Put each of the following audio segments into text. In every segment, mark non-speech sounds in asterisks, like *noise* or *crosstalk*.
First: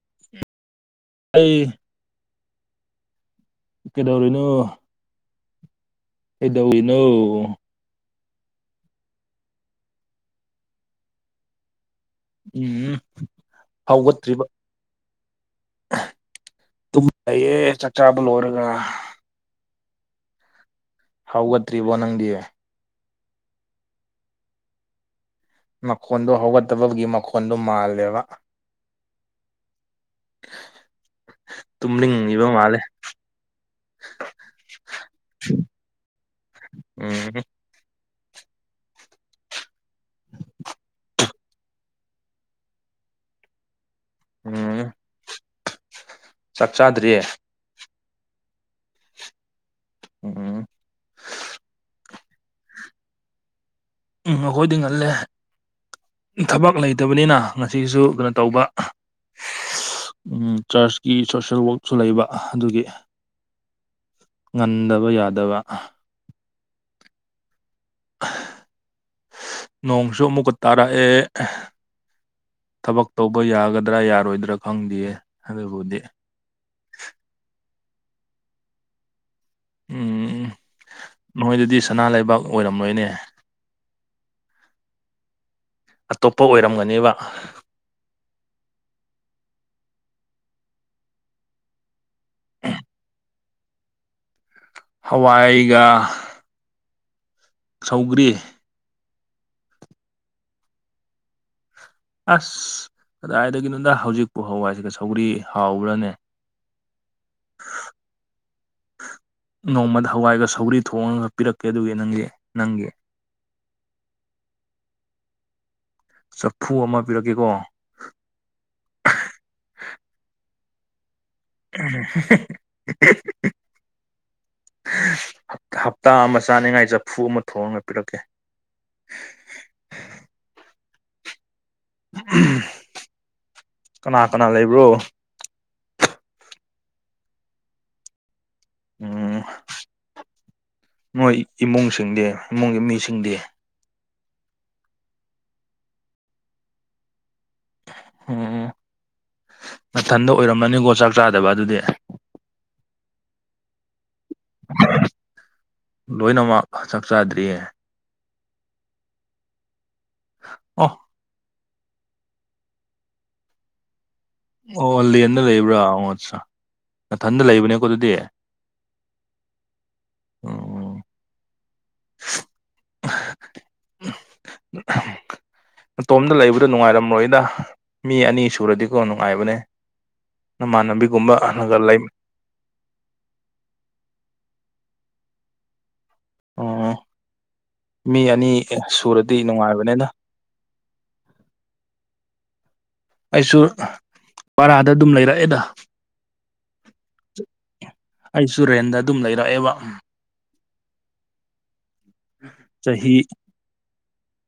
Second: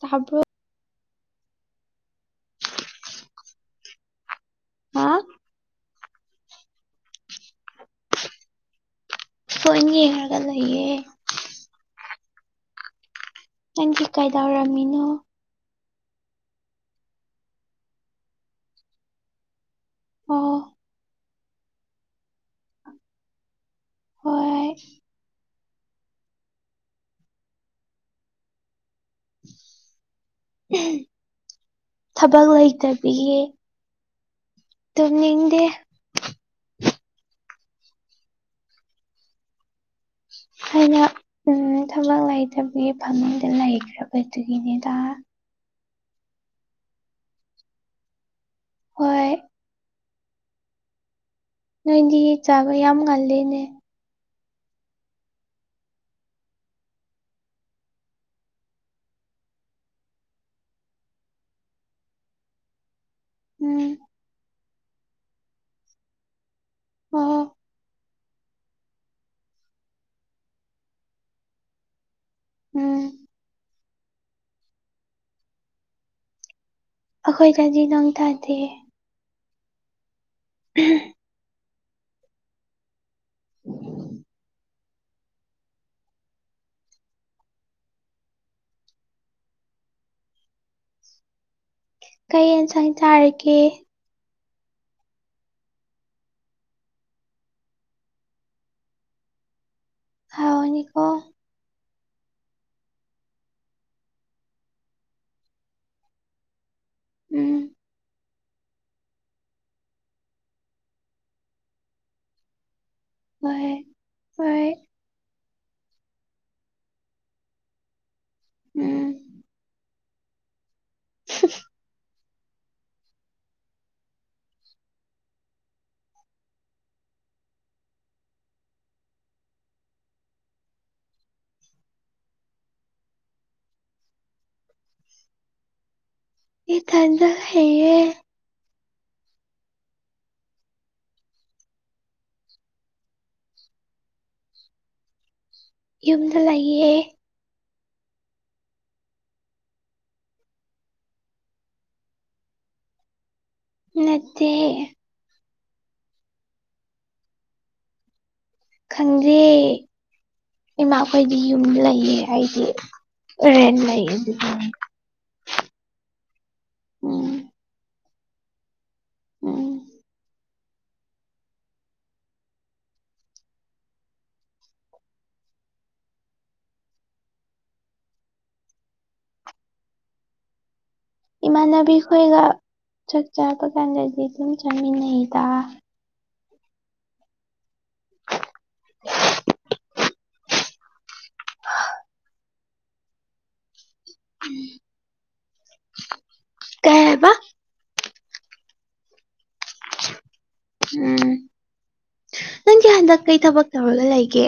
ꯕ ꯑꯩ ꯀꯩꯗꯧꯔꯤꯅꯣ ꯍꯥ ꯀꯗꯧꯋꯤꯅꯣ ꯐꯣꯟ ꯌꯦꯡꯉꯒ ꯂꯩꯌꯦ ꯎꯝ ꯅꯪꯗꯤ ꯍꯧꯒꯠꯇ꯭ꯔꯤꯕ ꯀꯥꯏꯗꯧꯔꯝꯃꯤꯅꯣ ꯇꯨꯝ ꯂꯩꯌꯦ ꯆꯥꯛ ꯆꯥꯥꯕ ꯂꯣꯏꯔꯒ ꯑꯣ ꯍꯧꯒꯠꯇ꯭ꯔꯤꯕꯣ ꯅꯪꯗꯤ ꯍꯣꯢ ꯃꯈꯣꯟꯗꯣ ꯍꯧꯒꯠꯇꯕꯒꯤ ꯃꯈꯣꯟꯗꯣ ꯃꯥꯜꯂꯦꯕ ꯇꯨꯝꯅꯤꯡꯉꯤꯕ ꯊꯕꯛ ꯃꯥꯜꯂꯦ ꯂꯩꯇꯕꯒꯤ *inaudible* ꯇꯨꯝꯅꯤꯡꯗꯦ ꯎꯝ ꯑꯩꯅ ꯎ ꯊꯕꯛ ꯂꯩꯇꯕꯒꯤ ꯐꯃꯨꯡꯗ ꯎꯝ ꯂꯩꯈ꯭ꯔꯕꯗꯨꯒꯤꯅꯦꯗ ꯆꯥꯛ ꯆꯥꯗ꯭ꯔꯤꯌꯦ ꯍꯣꯏ ꯎꯝ ꯅꯣꯏꯗꯤ ꯆꯥꯕ ꯌꯥꯝ ꯉꯜꯂꯦꯅꯦ ꯎꯝ ꯑꯩꯈꯣꯏꯗꯤ ꯉꯜꯂꯦ ꯊꯕꯛ ꯂꯩꯇꯕꯅꯤꯅ ꯉꯁꯤꯁꯨ ꯀꯩꯅꯣ ꯇꯧꯕ ꯆꯔꯆꯀꯤ ꯁꯣꯁꯦꯜ ꯋꯛꯁꯨ ꯂꯩꯕ ꯑꯗꯨꯒꯤ ꯎꯝ ꯉꯟꯗꯕ ꯌꯥꯗꯕ ꯑꯣ ꯅꯣꯡꯁꯨ ꯑꯃꯨꯛꯀ ꯇꯥꯔꯛꯑꯦ ꯎꯝ ꯊꯕꯛ ꯇꯧꯕ ꯌꯥꯒꯗ꯭ꯔꯥ ꯌꯥꯔꯣꯏꯗ꯭ꯔꯥ ꯈꯪꯗꯦꯌꯦ ꯑꯗꯨꯕꯨꯗꯤ ꯑꯩꯈꯣꯏꯗꯗꯤ ꯅꯣꯡ ꯇꯥꯗꯦ ꯎꯝ ꯅꯣꯏꯗꯗꯤ ꯁꯅꯥ ꯂꯩꯕꯥꯛ ꯑꯣꯏꯔꯝ ꯃꯣꯏꯅꯦ ꯎꯝ *inaudible* ꯑꯇꯣꯞꯄ ꯑꯣꯏꯔꯝꯒꯅꯦꯕ ꯀꯩ ꯌꯦꯟꯁꯥꯡ ꯆꯥꯔꯒꯦ ꯍꯋꯥꯏꯒ ꯁꯧꯒ꯭ꯔꯤ ꯍꯥꯎꯒꯅꯤꯀꯣ ꯑꯁ ꯀꯗꯥꯏꯗꯒꯤꯅꯣꯗ ꯍꯧꯖꯤꯛꯄꯨ ꯍꯋꯥꯏꯒ ꯁꯧꯒ꯭ꯔꯤ ꯍꯥꯎꯕ꯭ꯔꯅꯦ ꯎꯝ ꯅꯣꯡꯃꯗ ꯍꯋꯥꯏꯒ ꯁꯧꯒ꯭ꯔꯤ ꯊꯣꯡꯉꯒ ꯄꯤꯔꯛꯀꯦ ꯑꯗꯨꯒꯤ ꯅꯪꯒꯤ ꯅꯪꯒꯤ ꯍꯣꯢ ꯍꯣꯏ ꯆꯐꯨ ꯑꯃ ꯄꯤꯔꯛꯀꯦꯀꯣ ꯎꯝ *inaudible* ꯑ *inaudible* ꯍꯞꯇꯥ ꯑꯃ ꯆꯥꯅꯤꯡꯉꯥꯏ ꯆꯐꯨ ꯑꯃ ꯊꯣꯡꯑꯒ ꯄꯤꯔꯛꯀꯦ ꯀꯅꯥ ꯀꯅꯥ ꯂꯩꯕ꯭ꯔꯣ ꯢꯊꯥꯟꯇ ꯂꯩꯌꯦ ꯎ ꯅꯣꯏ ꯏꯃꯨꯡꯁꯤꯡꯗꯤ ꯏꯃꯨꯡꯒꯤ ꯃꯤꯁꯤꯡꯗꯤ ꯌꯨꯝꯗ ꯂꯩꯌꯦ ꯑꯝ ꯃꯊꯟꯗ ꯑꯣꯏꯔꯝꯃꯅꯤꯀꯣ ꯆꯥꯛ ꯆꯥꯗꯕ ꯑꯗꯨꯗꯤ ꯅꯠꯇꯦ ꯂꯣꯏꯅꯃꯛ ꯆꯥꯛ ꯆꯥꯗ꯭ꯔꯤ ꯈꯪꯗꯦ ꯑꯣ ꯏꯃꯥꯈꯣꯏꯗꯤ ꯌꯨꯝ ꯂꯩꯌꯦ ꯍꯥꯏꯗꯤ ꯔꯦꯟ ꯂꯩꯌꯦ ꯑꯗꯨꯒꯤ ꯑꯣ ꯂꯦꯟꯗ ꯂꯩꯕ꯭ꯔꯥ ꯑꯣ ꯑꯠꯁꯥ ꯎꯝ ꯅꯊꯟꯗ ꯂꯩꯕꯅꯦꯀꯣ ꯑꯗꯨꯗꯤ ꯎꯝ ꯎ *inaudible* ꯅꯇꯣꯝꯗ ꯂꯩꯕꯗꯣ ꯅꯨꯡꯉꯥꯏꯔꯝꯂꯣꯏꯗ ꯃꯤ ꯑꯅꯤ ꯁꯨꯔꯗꯤꯀꯣ ꯅꯨꯡꯉꯥꯏꯕꯅꯦ ꯅꯃꯥꯟꯅꯕꯤꯒꯨꯝꯕ ꯑꯃꯒ ꯂꯩ ꯑꯩꯒ ꯆꯥꯛ ꯆꯥꯄ ꯀꯥꯟꯗꯗꯤ ꯑꯗꯨꯝ ꯆꯠꯃꯤꯟꯅꯩꯗ ꯎꯝ ꯃꯤ ꯑꯅꯤ ꯁꯨꯔꯗꯤ ꯅꯨꯡꯉꯥꯏꯕꯅꯤꯅ *inaudible* ꯑꯩꯁꯨ ꯄꯔꯥꯗ ꯑꯗꯨꯝ ꯂꯩꯔꯛꯑꯦꯗ ꯀꯩ ꯍꯥꯏꯕ ꯑꯩꯁꯨ ꯔꯦꯟꯗ ꯑꯗꯨꯝ ꯂꯩꯔꯛꯑꯦꯕ ꯎꯝ ꯅꯪꯒꯤ ꯆꯍꯤ ꯍꯟꯗꯛ ꯀꯩ ꯊꯕꯛ ꯇꯧꯔꯒ ꯂꯩꯒꯦ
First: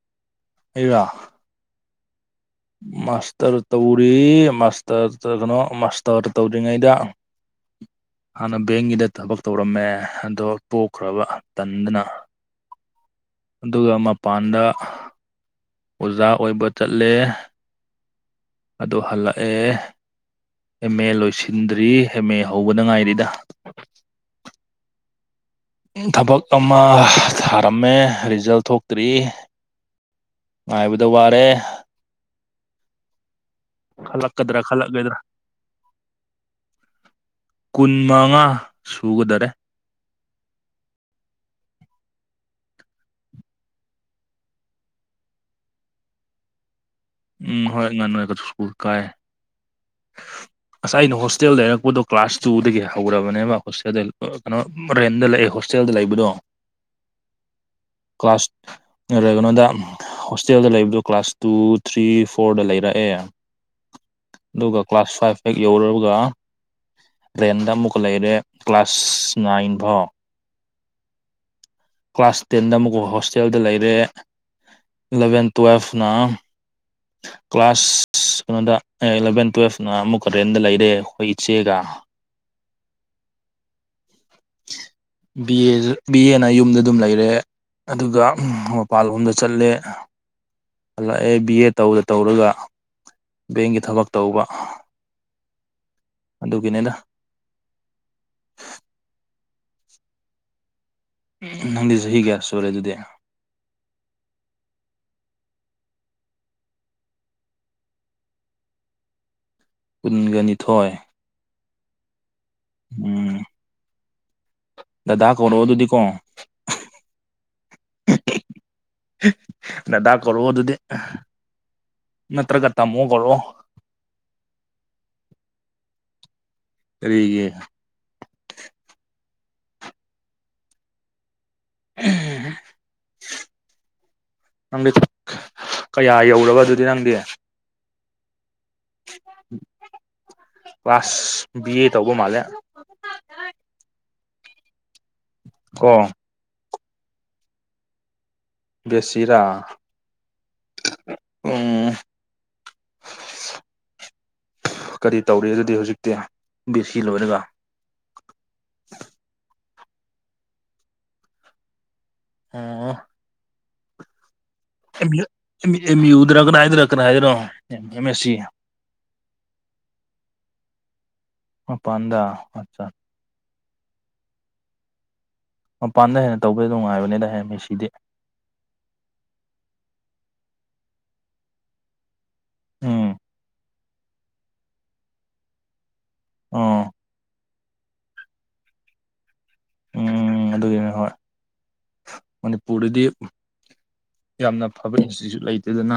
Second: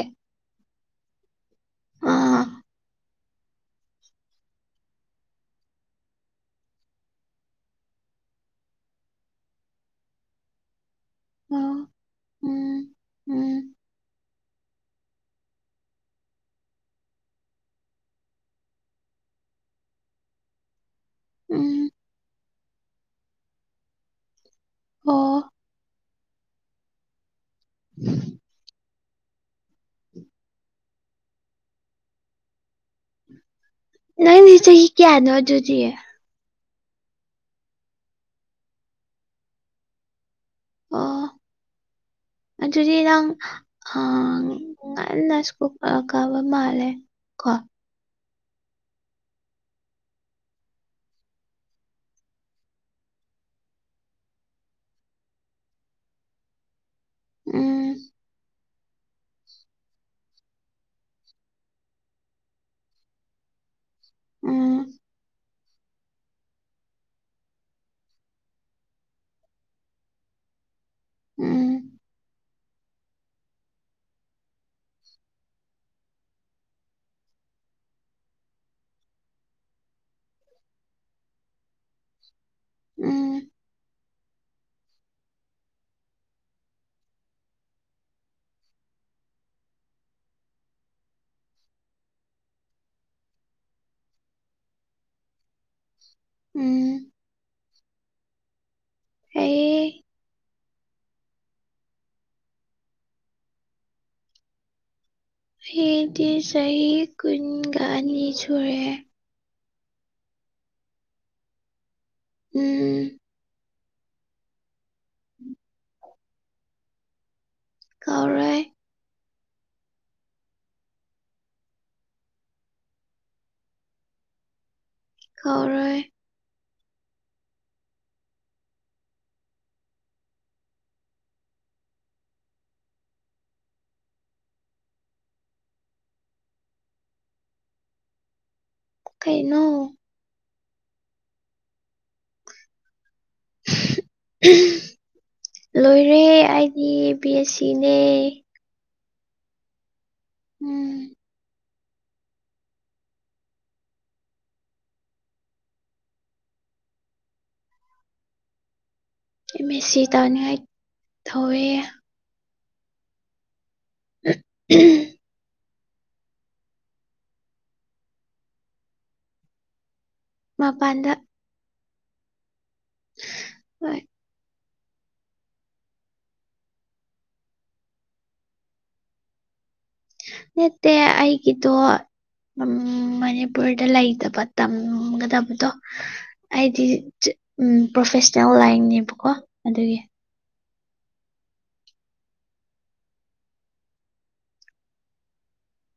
ꯑꯩꯔ ꯑꯥ ꯃꯥꯁꯇꯔ ꯇꯧꯔꯤ ꯃꯥꯁꯇꯔ ꯀꯩꯅꯣ ꯃꯥꯁꯇꯔ ꯇꯧ꯭ꯔꯤꯉꯩꯗ ꯍꯥꯟꯅ ꯕꯦꯡꯒꯤꯗ ꯊꯕꯛ ꯇꯧꯔꯝꯃꯦ ꯑꯗꯣ ꯇꯣꯛꯈ꯭ꯔꯕ ꯑꯣ ꯇꯟꯗꯅ ꯎꯝ ꯎꯝ ꯑꯗꯨꯒ ꯃꯄꯥꯟꯗ ꯑꯣꯖꯥ ꯑꯣꯏꯕ ꯆꯠꯂꯦ ꯑꯗꯨ ꯍꯜꯂꯛꯑꯦ M A um ꯂꯣꯏꯁꯤꯟꯗ꯭ꯔꯤ M A ꯍꯧꯕꯗ ꯉꯥꯏꯔꯤꯗ ꯑꯣ ꯊꯕꯛ ꯑꯃ ꯊꯥꯔꯝꯃꯦ ꯔꯤꯖꯜ ꯊꯣꯛꯇ꯭ꯔꯤ ꯉꯥꯏꯕꯗ ꯋꯥꯔꯦ ꯅ ꯅ ꯆꯍꯤ ꯈꯜꯂꯛꯀꯗ꯭ꯔꯥ ꯆꯍꯤ ꯈꯜꯂꯛꯂꯣꯏꯗ꯭ꯔꯥ ꯀꯌꯥꯅ ꯑꯗꯨꯗꯤ ꯀꯨꯟ ꯃꯉꯥ ꯁꯨꯒꯗꯔꯦ ꯑꯣ *inaudible* ꯑꯗꯨꯗꯤ ꯅꯪ ꯑ ꯉꯁꯤ ꯀꯥꯕ ꯃꯥꯂꯦ ꯎꯝ ꯍꯣꯏ ꯉꯥꯡꯅꯨꯉꯥꯏꯀꯁꯨ ꯁ꯭ꯀꯨꯜ ꯀꯥꯏꯦ ꯉꯁꯥꯏ ꯑꯩꯅ ꯍꯣꯁꯇꯦꯜ ꯂꯩꯔꯛꯄꯗꯣ ꯀ꯭ꯂꯥꯁ ꯇꯨꯗꯒꯤ ꯍꯧꯔꯕꯅꯦꯕ ꯍꯣꯁꯇꯦꯜꯗ ꯀꯩꯅꯣ ꯔꯦꯟꯗ ꯂꯩꯦ ꯍꯣꯁꯇꯦꯜꯗ ꯂꯩꯕꯗꯣ ꯎꯝ ꯀ꯭ꯂꯥꯁ ꯀꯩꯅꯣꯗ ꯍꯣꯁꯇꯦꯜꯗ ꯂꯩꯕꯗꯣ ꯀ꯭ꯂꯥꯁ ꯇꯨ ꯊ꯭ꯔꯤ ꯐꯣꯔꯗ ꯂꯩꯔꯛꯑꯦ ꯑꯗꯨꯒ ꯎꯝ ꯀ꯭ꯂꯥꯁ ꯐꯥꯏꯚ ꯍꯦꯛ ꯌꯧꯔꯨꯔꯒ ꯔꯦꯟꯗ ꯑꯃꯨꯛꯀ ꯂꯩꯔꯦ ꯀ꯭ꯂꯥꯁ ꯅꯥꯏꯟ ꯐꯥꯎ ꯎꯝ ꯀ꯭ꯂꯥꯁ ꯇꯦꯟꯗ ꯑꯃꯨꯛꯀ ꯍꯣꯁꯇꯦꯜꯗ ꯂꯩꯔꯦ ꯏꯂꯚꯦꯟ ꯇꯨꯋꯦꯜꯐꯅ ꯍ ꯀ꯭ꯂꯥꯁ ꯀꯩꯅꯣꯗ ꯏꯂꯚꯦꯟ ꯇꯨꯋꯦꯜꯐꯅ ꯑꯃꯨꯛꯀ ꯔꯦꯟꯗ ꯂꯩꯔꯦ ꯑꯩꯈꯣꯏ ꯏꯆꯦꯒ ꯎꯝ ꯕꯤ ꯑꯦ ꯕꯤ ꯑꯦꯅ ꯌꯨꯝꯗ ꯑꯗꯨꯝ ꯂꯩꯔꯦ ꯑꯗꯨꯒ ꯃꯄꯥꯟꯂꯣꯝꯗ ꯆꯠꯂꯦ ꯂꯥꯛꯑꯦ ꯕꯤ ꯑꯦ ꯇꯧꯔ ꯇꯧꯔꯒ ꯕꯦꯡꯒꯤ ꯊꯕꯛ ꯇꯧꯕ ꯑꯗꯨꯒꯤꯅꯤꯅ ꯎꯝ ꯑꯩ ꯅꯪꯗꯤ ꯆꯍꯤ ꯀꯌꯥ ꯁꯨꯔꯦ ꯑꯗꯨꯗꯤ ꯑꯩꯗꯤ ꯆꯍꯤ ꯀꯨꯟꯒ ꯑꯅꯤ ꯁꯨꯔꯦꯦ ꯀꯨꯟꯒ ꯅꯤꯊꯣꯏ ꯎꯝ ꯎꯝ ꯗꯗꯥ ꯀꯧꯔꯛꯑꯣ ꯑꯗꯨꯗꯤꯀꯣ ꯀꯥꯎꯔꯣꯏ ꯗꯗꯥ ꯀꯧꯔꯣ ꯑꯗꯨꯗꯤ ꯅꯠꯇ꯭ꯔꯒ ꯇꯥꯃꯣ ꯀꯧꯔꯣ ꯈꯧꯔꯣꯏ ꯇꯔꯔꯤꯒꯤꯦ ꯎꯝ ꯅꯪꯗꯤ ꯀꯌꯥ ꯌꯧꯔꯕ ꯑꯗꯨꯗꯤ ꯅꯪꯗꯤ ꯀꯩꯅꯣ ꯕꯥꯁ ꯕꯤ ꯑꯦ ꯇꯧꯕ ꯃꯥꯜꯂꯦ ꯀꯣ ꯂꯣꯏꯔꯦ ꯑꯩꯗꯤ ꯕꯤ ꯑꯦ ꯁꯤꯅꯦ ꯕꯦꯁꯤꯔꯥ ꯎꯝ ꯎꯝ ꯀꯔꯤ ꯇꯧꯔꯤ ꯑꯗꯨꯗꯤ ꯍꯧꯖꯤꯛꯇꯤ ꯕꯦꯁꯤ ꯂꯣꯏꯔꯒ ꯑꯦꯝꯃꯦꯁꯤ ꯇꯧꯅꯉꯥꯏ ꯊꯧꯋꯦ ꯑꯣ *inaudible* ꯑꯦꯝꯌꯨꯠ ꯑꯦꯝ ꯑꯦꯝ ꯌꯨ ꯗꯥꯔ ꯀꯗꯥꯏꯗꯔ ꯀꯗꯥꯏꯗꯔꯣ ꯑꯦꯝ ꯑꯦꯁ ꯁꯤ ꯃꯄꯥꯟꯗ ꯄꯥꯟꯗ ꯑꯆꯥ ꯍ ꯃꯄꯥꯟꯗ ꯍꯦꯟꯅ ꯇꯧꯕꯗ ꯅꯨꯡꯉꯥꯏꯕꯅꯤꯅ ꯍꯌꯦ ꯃꯤꯦꯁꯤꯗꯤ ꯅꯠꯇꯦ ꯑꯩꯒꯤꯗꯣ ꯎꯝ ꯃꯅꯤꯄꯨꯔꯗ ꯂꯩꯇꯕ ꯇꯝꯒꯗꯕꯗꯣ ꯑꯩꯗꯤ ꯑꯣ ꯎꯝ ꯄ꯭ꯔꯣꯐꯦꯁꯅꯦꯜ ꯂꯥꯏꯟꯅꯦꯕꯀꯣ ꯑꯗꯨꯒꯤ ꯎꯝ ꯑꯗꯨꯒꯤꯅꯤ ꯍꯣꯏ ꯃꯅꯤꯄꯨꯔꯗꯗꯤ ꯌꯥꯝꯅ ꯐꯕ ꯏꯟꯁꯇꯤꯇ꯭ꯌꯨꯠ ꯂꯩꯇꯦꯗꯅ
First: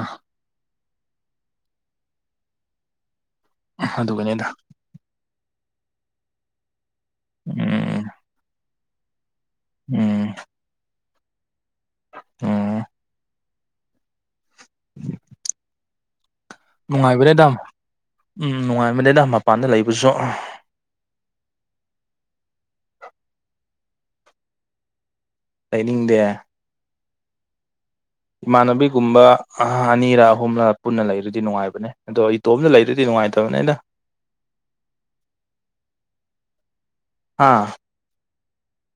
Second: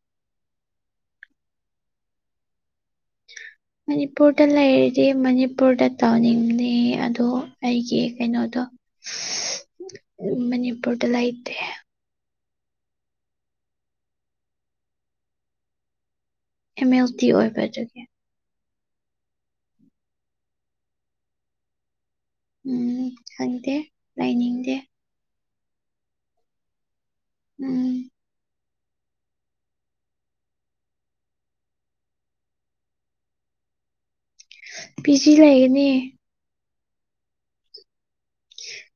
ꯃꯅꯤꯄꯨꯔꯗ ꯑꯗꯨꯒꯅꯦꯗ ꯂꯩꯔꯥꯗꯤ ꯃꯅꯤꯄꯨꯔꯗ ꯇꯧꯅꯤꯡꯗꯦ ꯑꯠ ꯗꯣ ꯑꯩꯒꯤ ꯎꯝ ꯀꯩꯅꯣꯗꯣ ꯃꯅꯤꯄꯨꯔꯗ ꯂꯩꯇꯦ ꯑꯣ ꯑꯦꯝ ꯑꯦꯜ ꯇꯤ ꯅꯨꯡꯉꯥꯏꯕꯅꯦꯗꯥ ꯎꯝ ꯑꯣꯏꯕ ꯑꯗꯨꯒꯤ ꯎꯝ ꯅꯨꯡꯉꯥꯏꯕꯅꯦꯗꯥ ꯃꯄꯥꯟꯗ ꯂꯩꯕꯁꯨ ꯎꯝ ꯈꯪꯗꯦ ꯂꯩꯅꯤꯡꯗꯦ ꯂꯩꯅꯤꯡꯗꯦ ꯎꯝ ꯏꯃꯥꯟꯅꯕꯤꯒꯨꯝꯕ ꯑ ꯑꯅꯤꯔꯥ ꯑꯍꯨꯝꯂ ꯄꯨꯟꯅ ꯂꯩꯔꯗꯤ ꯅꯨꯡꯉꯥꯏꯕꯅꯦ ꯑꯗꯣ ꯏꯇꯣꯝꯗ ꯂꯩꯗꯗꯤ ꯅꯨꯡꯉꯥꯏꯇꯕꯅꯦꯗ ꯄꯤꯖꯤ ꯂꯑꯦꯅꯦ ꯍꯥ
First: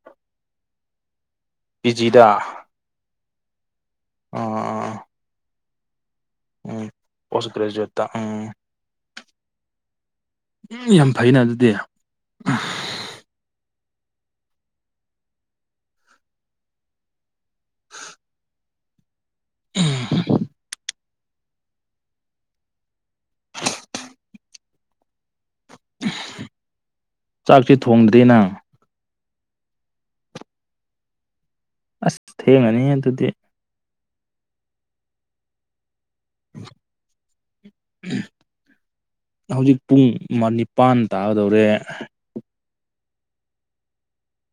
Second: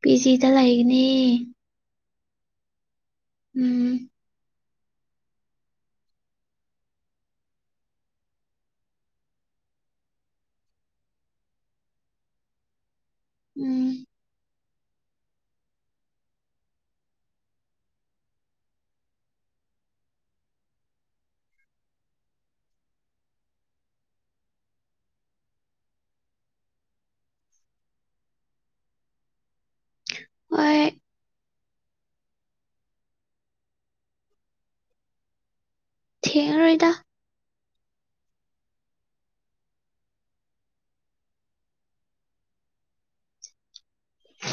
ꯄꯤ ꯖꯤꯗ ꯂꯩꯒꯅꯤ ꯄꯤꯖꯤꯗꯥ ꯎꯝ ꯑ ꯑ ꯎꯝ ꯄꯣꯁꯒ꯭ꯔꯦꯖꯨꯋꯦꯠꯇ ꯎꯝ ꯎꯝ ꯌꯥꯝ ꯐꯩꯩꯅ ꯑꯗꯨꯗꯤ ꯎꯝ *inaudible* ꯎꯝ ꯆꯥꯛꯇꯤ ꯊꯣꯡꯗ꯭ꯔꯤꯌꯦ ꯅꯪ ꯍꯣꯏ ꯑꯁ ꯊꯦꯡꯉꯅꯤꯌꯦ ꯑꯗꯨꯗꯤ ꯊꯦꯡꯉꯔꯣꯏꯗ ꯎꯝ ꯍꯧꯖꯤꯛ ꯄꯨꯡ ꯃꯥ ꯅꯤꯄꯥꯟ ꯇꯥꯒꯗꯧꯔꯦ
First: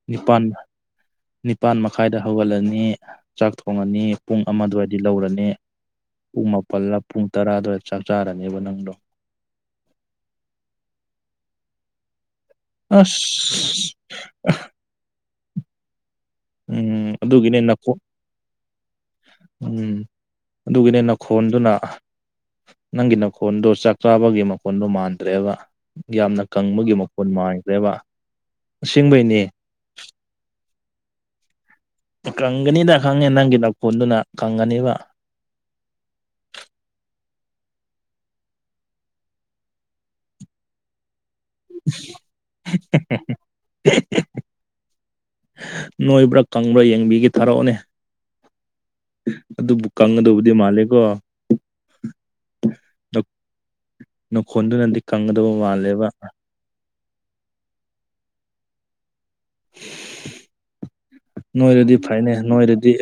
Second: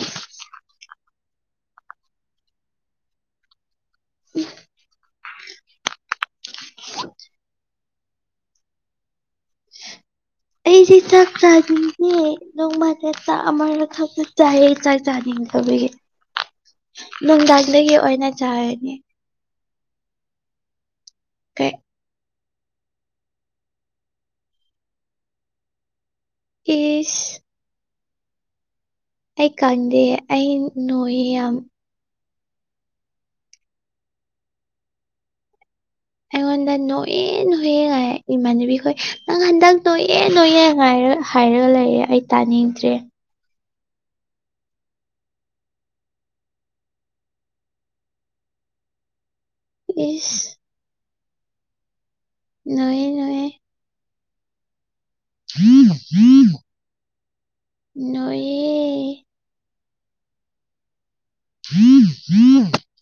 ꯅꯤꯄꯥꯟ ꯅꯤꯄꯥꯟ ꯃꯈꯥꯏꯗ ꯍꯧꯒꯠꯂꯅꯤ ꯆꯥꯛ ꯊꯣꯡꯉꯅꯤ ꯄꯨꯡ ꯑꯃ ꯑꯗꯨꯋꯥꯏꯗꯤ ꯂꯧꯔꯅꯤ ꯄꯨꯡ ꯃꯥꯄꯜꯂꯥ ꯄꯨꯡ ꯇꯔꯥꯗꯨꯋꯥꯢ ꯆꯥꯛ ꯆꯥꯔꯅꯦꯕ ꯅꯪꯗꯣ ꯑꯩꯗꯤ ꯆꯥꯛ ꯆꯥꯅꯤꯡꯉꯦ ꯅꯣꯡꯃꯗ ꯑꯁ ꯆꯥꯛ ꯑꯃꯨꯔꯛ ꯈꯛꯅꯦ ꯆꯥꯏꯌꯦ ꯆꯥꯛ ꯆꯥꯅꯤꯡꯗꯕꯒꯤ ꯎꯝ ꯑꯗꯨꯒꯤꯅꯦ ꯅꯈꯣ ꯅꯨꯡꯗꯥꯡꯗꯒꯤ ꯑꯣꯏꯅ ꯆꯥꯔꯅꯤ ꯎꯝ ꯑꯗꯨꯒꯤꯅꯦ ꯅꯈꯣꯟꯗꯨꯅ ꯀꯩ ꯅꯪꯒꯤ ꯅꯈꯣꯟꯗꯣ ꯆꯥꯛ ꯆꯥꯕꯒꯤ ꯃꯈꯣꯟꯗꯣ ꯃꯥꯟꯗ꯭ꯔꯦꯕ ꯌꯥꯝꯅ ꯀꯪꯕꯒꯤ ꯃꯈꯣꯟ ꯏꯁ ꯃꯥꯟꯈ꯭ꯔꯦꯕ ꯑꯁꯦꯡꯕꯩꯅꯦ ꯑꯩ ꯀꯪꯗꯦ ꯑꯩ ꯅꯣꯏꯌꯦ ꯌꯥꯝ ꯀꯪꯒꯅꯤꯗ ꯈꯪꯉꯦ ꯅꯪꯒꯤ ꯅꯈꯣꯟꯗꯨꯅ ꯀꯪꯒꯅꯤꯕ ꯑꯩꯉꯣꯟꯗ ꯅꯣꯢꯌꯦ ꯅꯣꯏꯌꯦ ꯍꯥꯏ ꯏꯃꯥꯟꯅꯕꯤꯈꯣꯏ ꯅꯪ ꯍꯟꯗꯛ ꯅꯣꯛꯌꯦ ꯅꯣꯏꯌꯦ ꯍꯥꯢꯔꯒ ꯍꯥꯏꯔꯒ ꯂꯩꯌꯦ ꯑꯩ ꯇꯥꯅꯤꯡꯗ꯭ꯔꯦ *unintelligible* ꯅꯣꯏꯕ꯭ꯔꯥ ꯀꯪꯕ꯭ꯔꯥ ꯌꯦꯡꯕꯤꯒꯦ ꯊꯥꯔꯛꯑꯣꯅꯦ ꯎꯝ ꯑꯗꯨꯕꯨ ꯏꯁ ꯀꯪꯒꯗꯧꯕꯗꯤ ꯃꯥꯜꯂꯦꯀꯣ ꯅꯣꯏꯌꯦ ꯅꯣꯏꯌꯦ ꯅꯈꯣꯟꯗꯨꯅꯗꯤ ꯀꯪꯒꯗꯧꯕ ꯃꯥꯜꯂꯦꯕ ꯅꯣꯏꯌꯦ ꯅꯣꯏꯔꯗꯤ ꯐꯩꯅꯦ ꯅꯣꯏꯔꯗꯤ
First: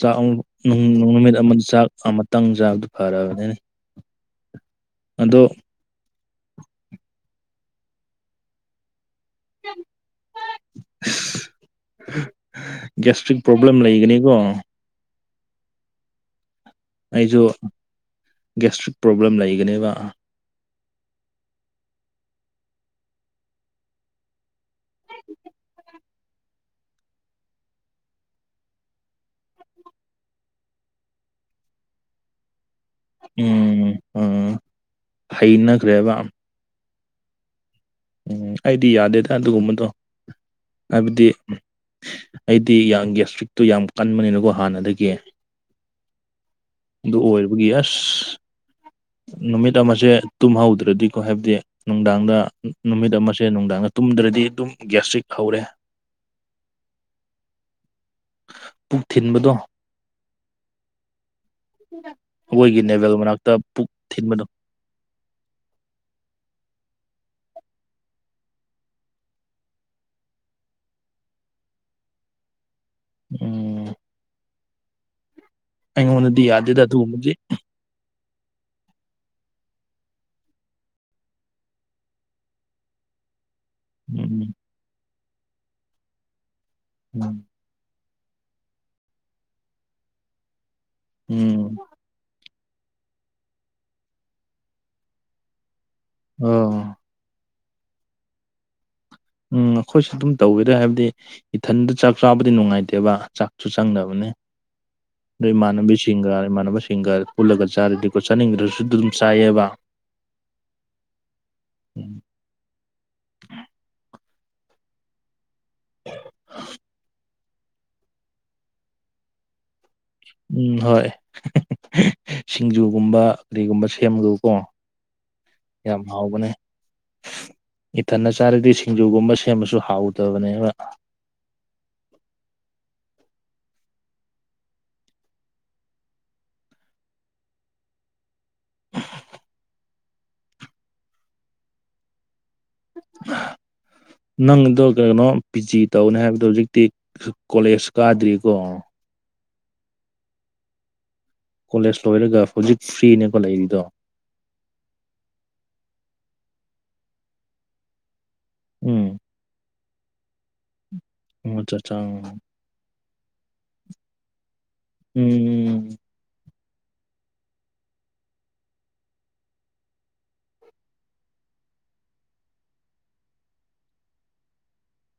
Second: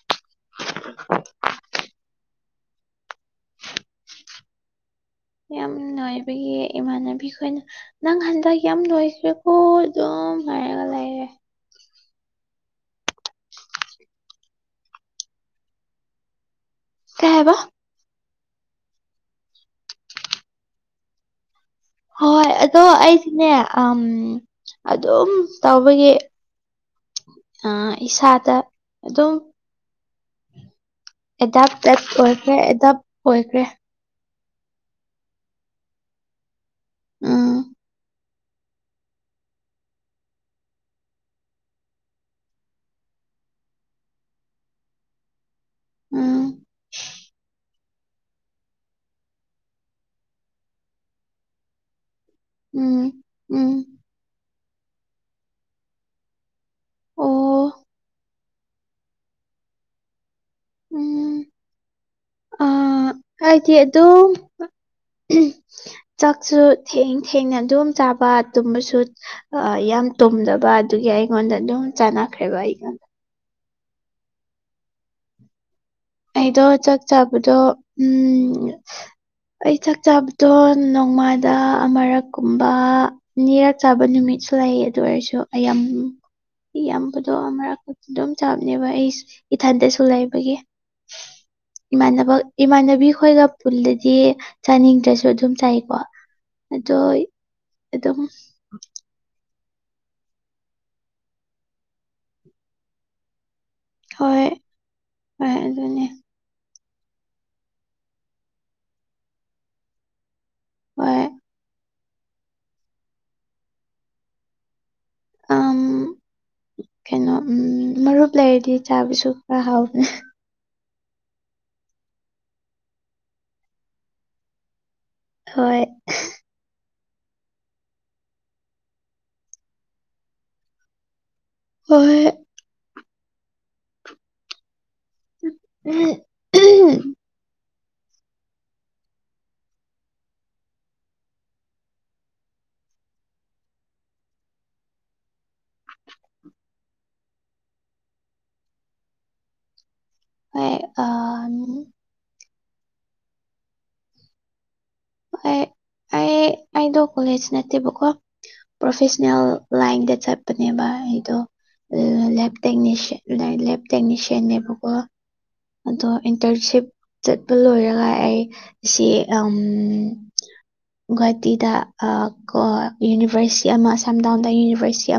ꯆꯥꯛ ꯑꯨꯡ ꯅꯨꯡ ꯅꯨꯃꯤꯠ ꯑꯃꯗ ꯆꯥꯛ ꯑꯃꯇꯪ ꯆꯥꯕꯗꯨ ꯐꯔꯕꯅꯤꯅꯦ ꯑꯗꯣ ꯌꯥꯝ ꯅꯣꯢꯕꯒꯤ ꯏꯃꯥꯟꯅꯕꯤꯈꯣꯏꯅ ꯅꯪ ꯍꯟꯗꯛ ꯌꯥꯝ ꯅꯣꯏꯈ꯭ꯔꯦꯀꯣ ꯑꯗꯨꯝ ꯍꯥꯏꯔꯒ ꯂꯩꯔꯦ ꯒꯦꯁꯇ꯭ꯔꯤꯛ ꯄ꯭ꯔꯣꯕ꯭ꯂꯦꯝ ꯂꯩꯒꯅꯤꯀꯣ ꯀꯩ ꯑꯩꯁꯨ ꯍꯥꯏꯕ ꯒꯦꯁꯇ꯭ꯔꯤꯛ ꯄ꯭ꯔꯣꯕ꯭ꯂꯦꯝ ꯂꯩꯒꯅꯦꯕ ꯍꯣꯏ ꯑꯗꯣ ꯑꯩꯗꯤꯅꯦ ꯑꯝ ꯑꯗꯨꯝ ꯇꯧꯕꯒꯤ ꯑ ꯏꯁꯥꯗ ꯑꯗꯨꯝ ꯑꯦꯗꯥꯞꯇꯦꯠ ꯑꯣꯏꯈ꯭ꯔꯦ ꯑꯦꯗꯥꯞ ꯑꯣꯏꯈ꯭ꯔꯦ ꯎꯝ ꯎꯝ ꯍꯩꯅꯈ꯭ꯔꯦꯕ ꯎꯝ ꯎꯝ ꯑꯩꯗꯤ ꯌꯥꯗꯦꯗ ꯑꯗꯨꯒꯨꯝꯕꯗꯣ ꯍꯥꯏꯕꯗꯤ ꯑꯩꯗꯤ ꯌꯥꯝ ꯒꯦꯁꯇ꯭ꯔꯤꯛꯇꯨ ꯌꯥꯝ ꯀꯟꯕꯅꯤꯅꯀꯣ ꯍꯥꯟꯅꯗꯒꯤ ꯎꯝ ꯑꯗꯨ ꯑꯣꯏꯕꯒꯤ ꯑꯁ ꯅꯨꯃꯤꯠ ꯑꯃꯁꯦ ꯇꯨꯝꯍꯧꯗ꯭ꯔꯗꯤꯀꯣ ꯍꯥꯏꯕꯗꯤ ꯅꯨꯡꯗꯥꯡꯗ ꯎꯝ ꯅꯨꯃꯤꯠ ꯑꯃꯁꯦ ꯎꯝ ꯅꯨꯡꯗꯥꯡꯗ ꯇꯨꯝꯗ꯭ꯔꯗꯤ ꯑꯗꯨꯝ ꯒꯦꯁꯇ꯭ꯔꯤꯛ ꯍꯧꯔꯦ ꯑꯣ ꯄꯨꯛ ꯊꯤꯟꯕꯗꯣ ꯎꯝ ꯑꯩꯈꯣꯏꯒꯤ ꯅꯦꯕꯦꯜ ꯃꯅꯥꯛꯇ ꯄꯨꯛ ꯇꯨꯝ ꯊꯤꯟꯕꯗꯣ ꯆꯥꯛꯁꯨ ꯊꯦꯡ ꯊꯦꯡꯅ ꯑꯗꯨꯝ ꯆꯥꯕ ꯇꯨꯝꯕꯁꯨ ꯌꯥꯝ ꯇꯨꯝꯗꯕ ꯑꯗꯨꯒꯤ ꯑꯩꯉꯣꯟꯗ ꯑꯗꯨꯝ ꯆꯥꯟꯅꯈ꯭ꯔꯦꯕ ꯑꯩꯉꯣꯟꯗ ꯎꯝ ꯑꯩꯉꯣꯟꯗꯗꯤ ꯑꯩꯗꯣ ꯌꯥꯗꯦꯗ ꯆꯥꯛ ꯑꯗꯨꯒꯨꯝꯕꯗꯤ ꯆꯥꯕꯗꯣ ꯎꯝ ꯑꯩ ꯆꯥꯛ ꯆꯥꯕꯗꯣ ꯅꯣꯡꯃꯥꯗ ꯑꯃꯔꯛꯀꯨꯝꯕ ꯅꯤꯔꯛ ꯆꯥꯕ ꯎꯝ ꯅꯨꯃꯤꯠꯁꯨ ꯂꯩ ꯑꯗꯨ ꯑꯣꯏꯔꯁꯨ ꯑꯌꯥꯝꯌꯥꯝꯕꯗꯣ ꯎꯝ ꯃꯔꯛ ꯑꯗꯨꯝ ꯆꯥꯕꯅꯦꯕ ꯑꯩ ꯏꯊꯟꯇꯁꯨ ꯂꯩꯕꯒꯤ ꯎꯝ ꯏꯃꯥꯟꯅꯕ ꯏꯃꯥꯟꯅꯕꯤ ꯈꯣꯏꯒ ꯄꯨꯜꯂꯗꯤ ꯆꯥꯅꯤꯡꯗ꯭ꯔꯁꯨ ꯑꯗꯨꯝ ꯆꯥꯏꯀꯣ ꯑꯥ ꯑꯗꯣ ꯑꯗꯨꯝ ꯎꯝ ꯑꯩꯈꯣꯏꯁꯨ ꯑꯗꯨꯝ ꯇꯧꯋꯦꯗ ꯍꯥꯏꯕꯗꯤ ꯏꯊꯟꯗ ꯆꯥꯛ ꯆꯥꯕꯗꯤ ꯅꯨꯡꯉꯥꯏꯇꯦꯕ ꯆꯥꯛ ꯁꯨ ꯆꯪꯗꯕꯅꯤ ꯍꯣꯏ ꯑꯗꯨ ꯍꯣꯏ ꯑꯗꯨꯅꯦ ꯏꯃꯥꯟꯅꯕꯤꯁꯤꯡꯒ ꯏꯃꯥꯟꯅꯕ ꯁꯤꯡꯒ ꯄꯨꯜꯂꯒ ꯆꯥꯔꯗꯤꯀꯣ ꯆꯥꯅꯤꯡꯗ꯭ꯔꯁꯨ ꯑꯗꯨꯝ ꯆꯥꯏꯌꯦꯕ ꯍꯣꯏ ꯎꯝ ꯑꯝ ꯀꯩꯅꯣ ꯃꯔꯨꯞ ꯂꯩꯔꯗꯤ ꯆꯥꯕꯁꯨ ꯈꯔ ꯍꯥꯎꯕꯅꯦ ꯎꯝ ꯍꯣꯏ ꯁꯤꯡꯖꯨꯒꯨꯝꯕ ꯀꯔꯤꯒꯨꯝꯕ ꯁꯦꯝꯕꯗꯣꯀꯣ ꯍꯣꯏ ꯌꯥꯝ ꯍꯥꯎꯕꯅꯦ ꯏꯊꯟꯅ ꯆꯥꯔꯗꯤ ꯁꯤꯡꯖꯨꯒꯨꯝꯕ ꯁꯦꯝꯕꯁꯨ ꯍꯥꯎꯗꯕꯅꯦꯕ ꯍ ꯍꯣꯏ *unintelligible* *unintelligible* ꯅꯪꯗꯣ ꯀꯩꯅꯣ ꯄꯤ ꯖꯤ ꯇꯧꯅꯤ ꯍꯥꯏꯕꯗꯣ ꯍꯧꯖꯤꯛꯇꯤ ꯀꯣꯂꯦꯖ ꯀꯥꯗ꯭ꯔꯤꯀꯣ ꯍꯣꯏ *unintelligible* ꯀꯣꯂꯦꯖ ꯂꯣꯏꯔꯒ ꯍꯧꯖꯤꯛ ꯐ꯭ꯔꯤꯅꯦꯀꯣ ꯂꯩꯔꯤꯗꯣ ꯑꯩ ꯑꯩ ꯑꯩꯗꯣ ꯀꯣꯂꯦꯖ ꯅꯠꯇꯦꯕꯀꯣ ꯎꯝ ꯄ꯭ꯔꯣꯐꯦꯁ꯭ꯅꯦꯜ ꯂꯥꯏꯟꯗ ꯆꯠꯄꯅꯦꯕ ꯑꯩꯗꯣ ꯑꯆꯥ ꯆꯥ ꯑ__ *unintelligible* ꯇꯦꯛꯅꯤꯁꯤꯌꯟ ꯂꯦꯞ ꯇꯦꯛꯅꯤꯁꯤꯌꯟꯅꯦꯕꯀꯣ ꯎꯝ ꯑꯗꯣ ꯏꯟꯇꯔ꯭ꯟꯁꯤꯞ ꯆꯠꯄ ꯂꯣꯏꯔꯒ ꯑꯩ ꯁꯤ *inaudible* ꯒꯨꯍꯥꯇꯤꯗ ꯀ ꯌꯨꯅꯤꯚꯔꯁꯤꯇꯤ ꯑꯃ ꯑꯝꯗꯥꯎꯟꯗ ꯌꯨꯅꯤꯚꯔꯁꯤꯇꯤ ꯑꯃ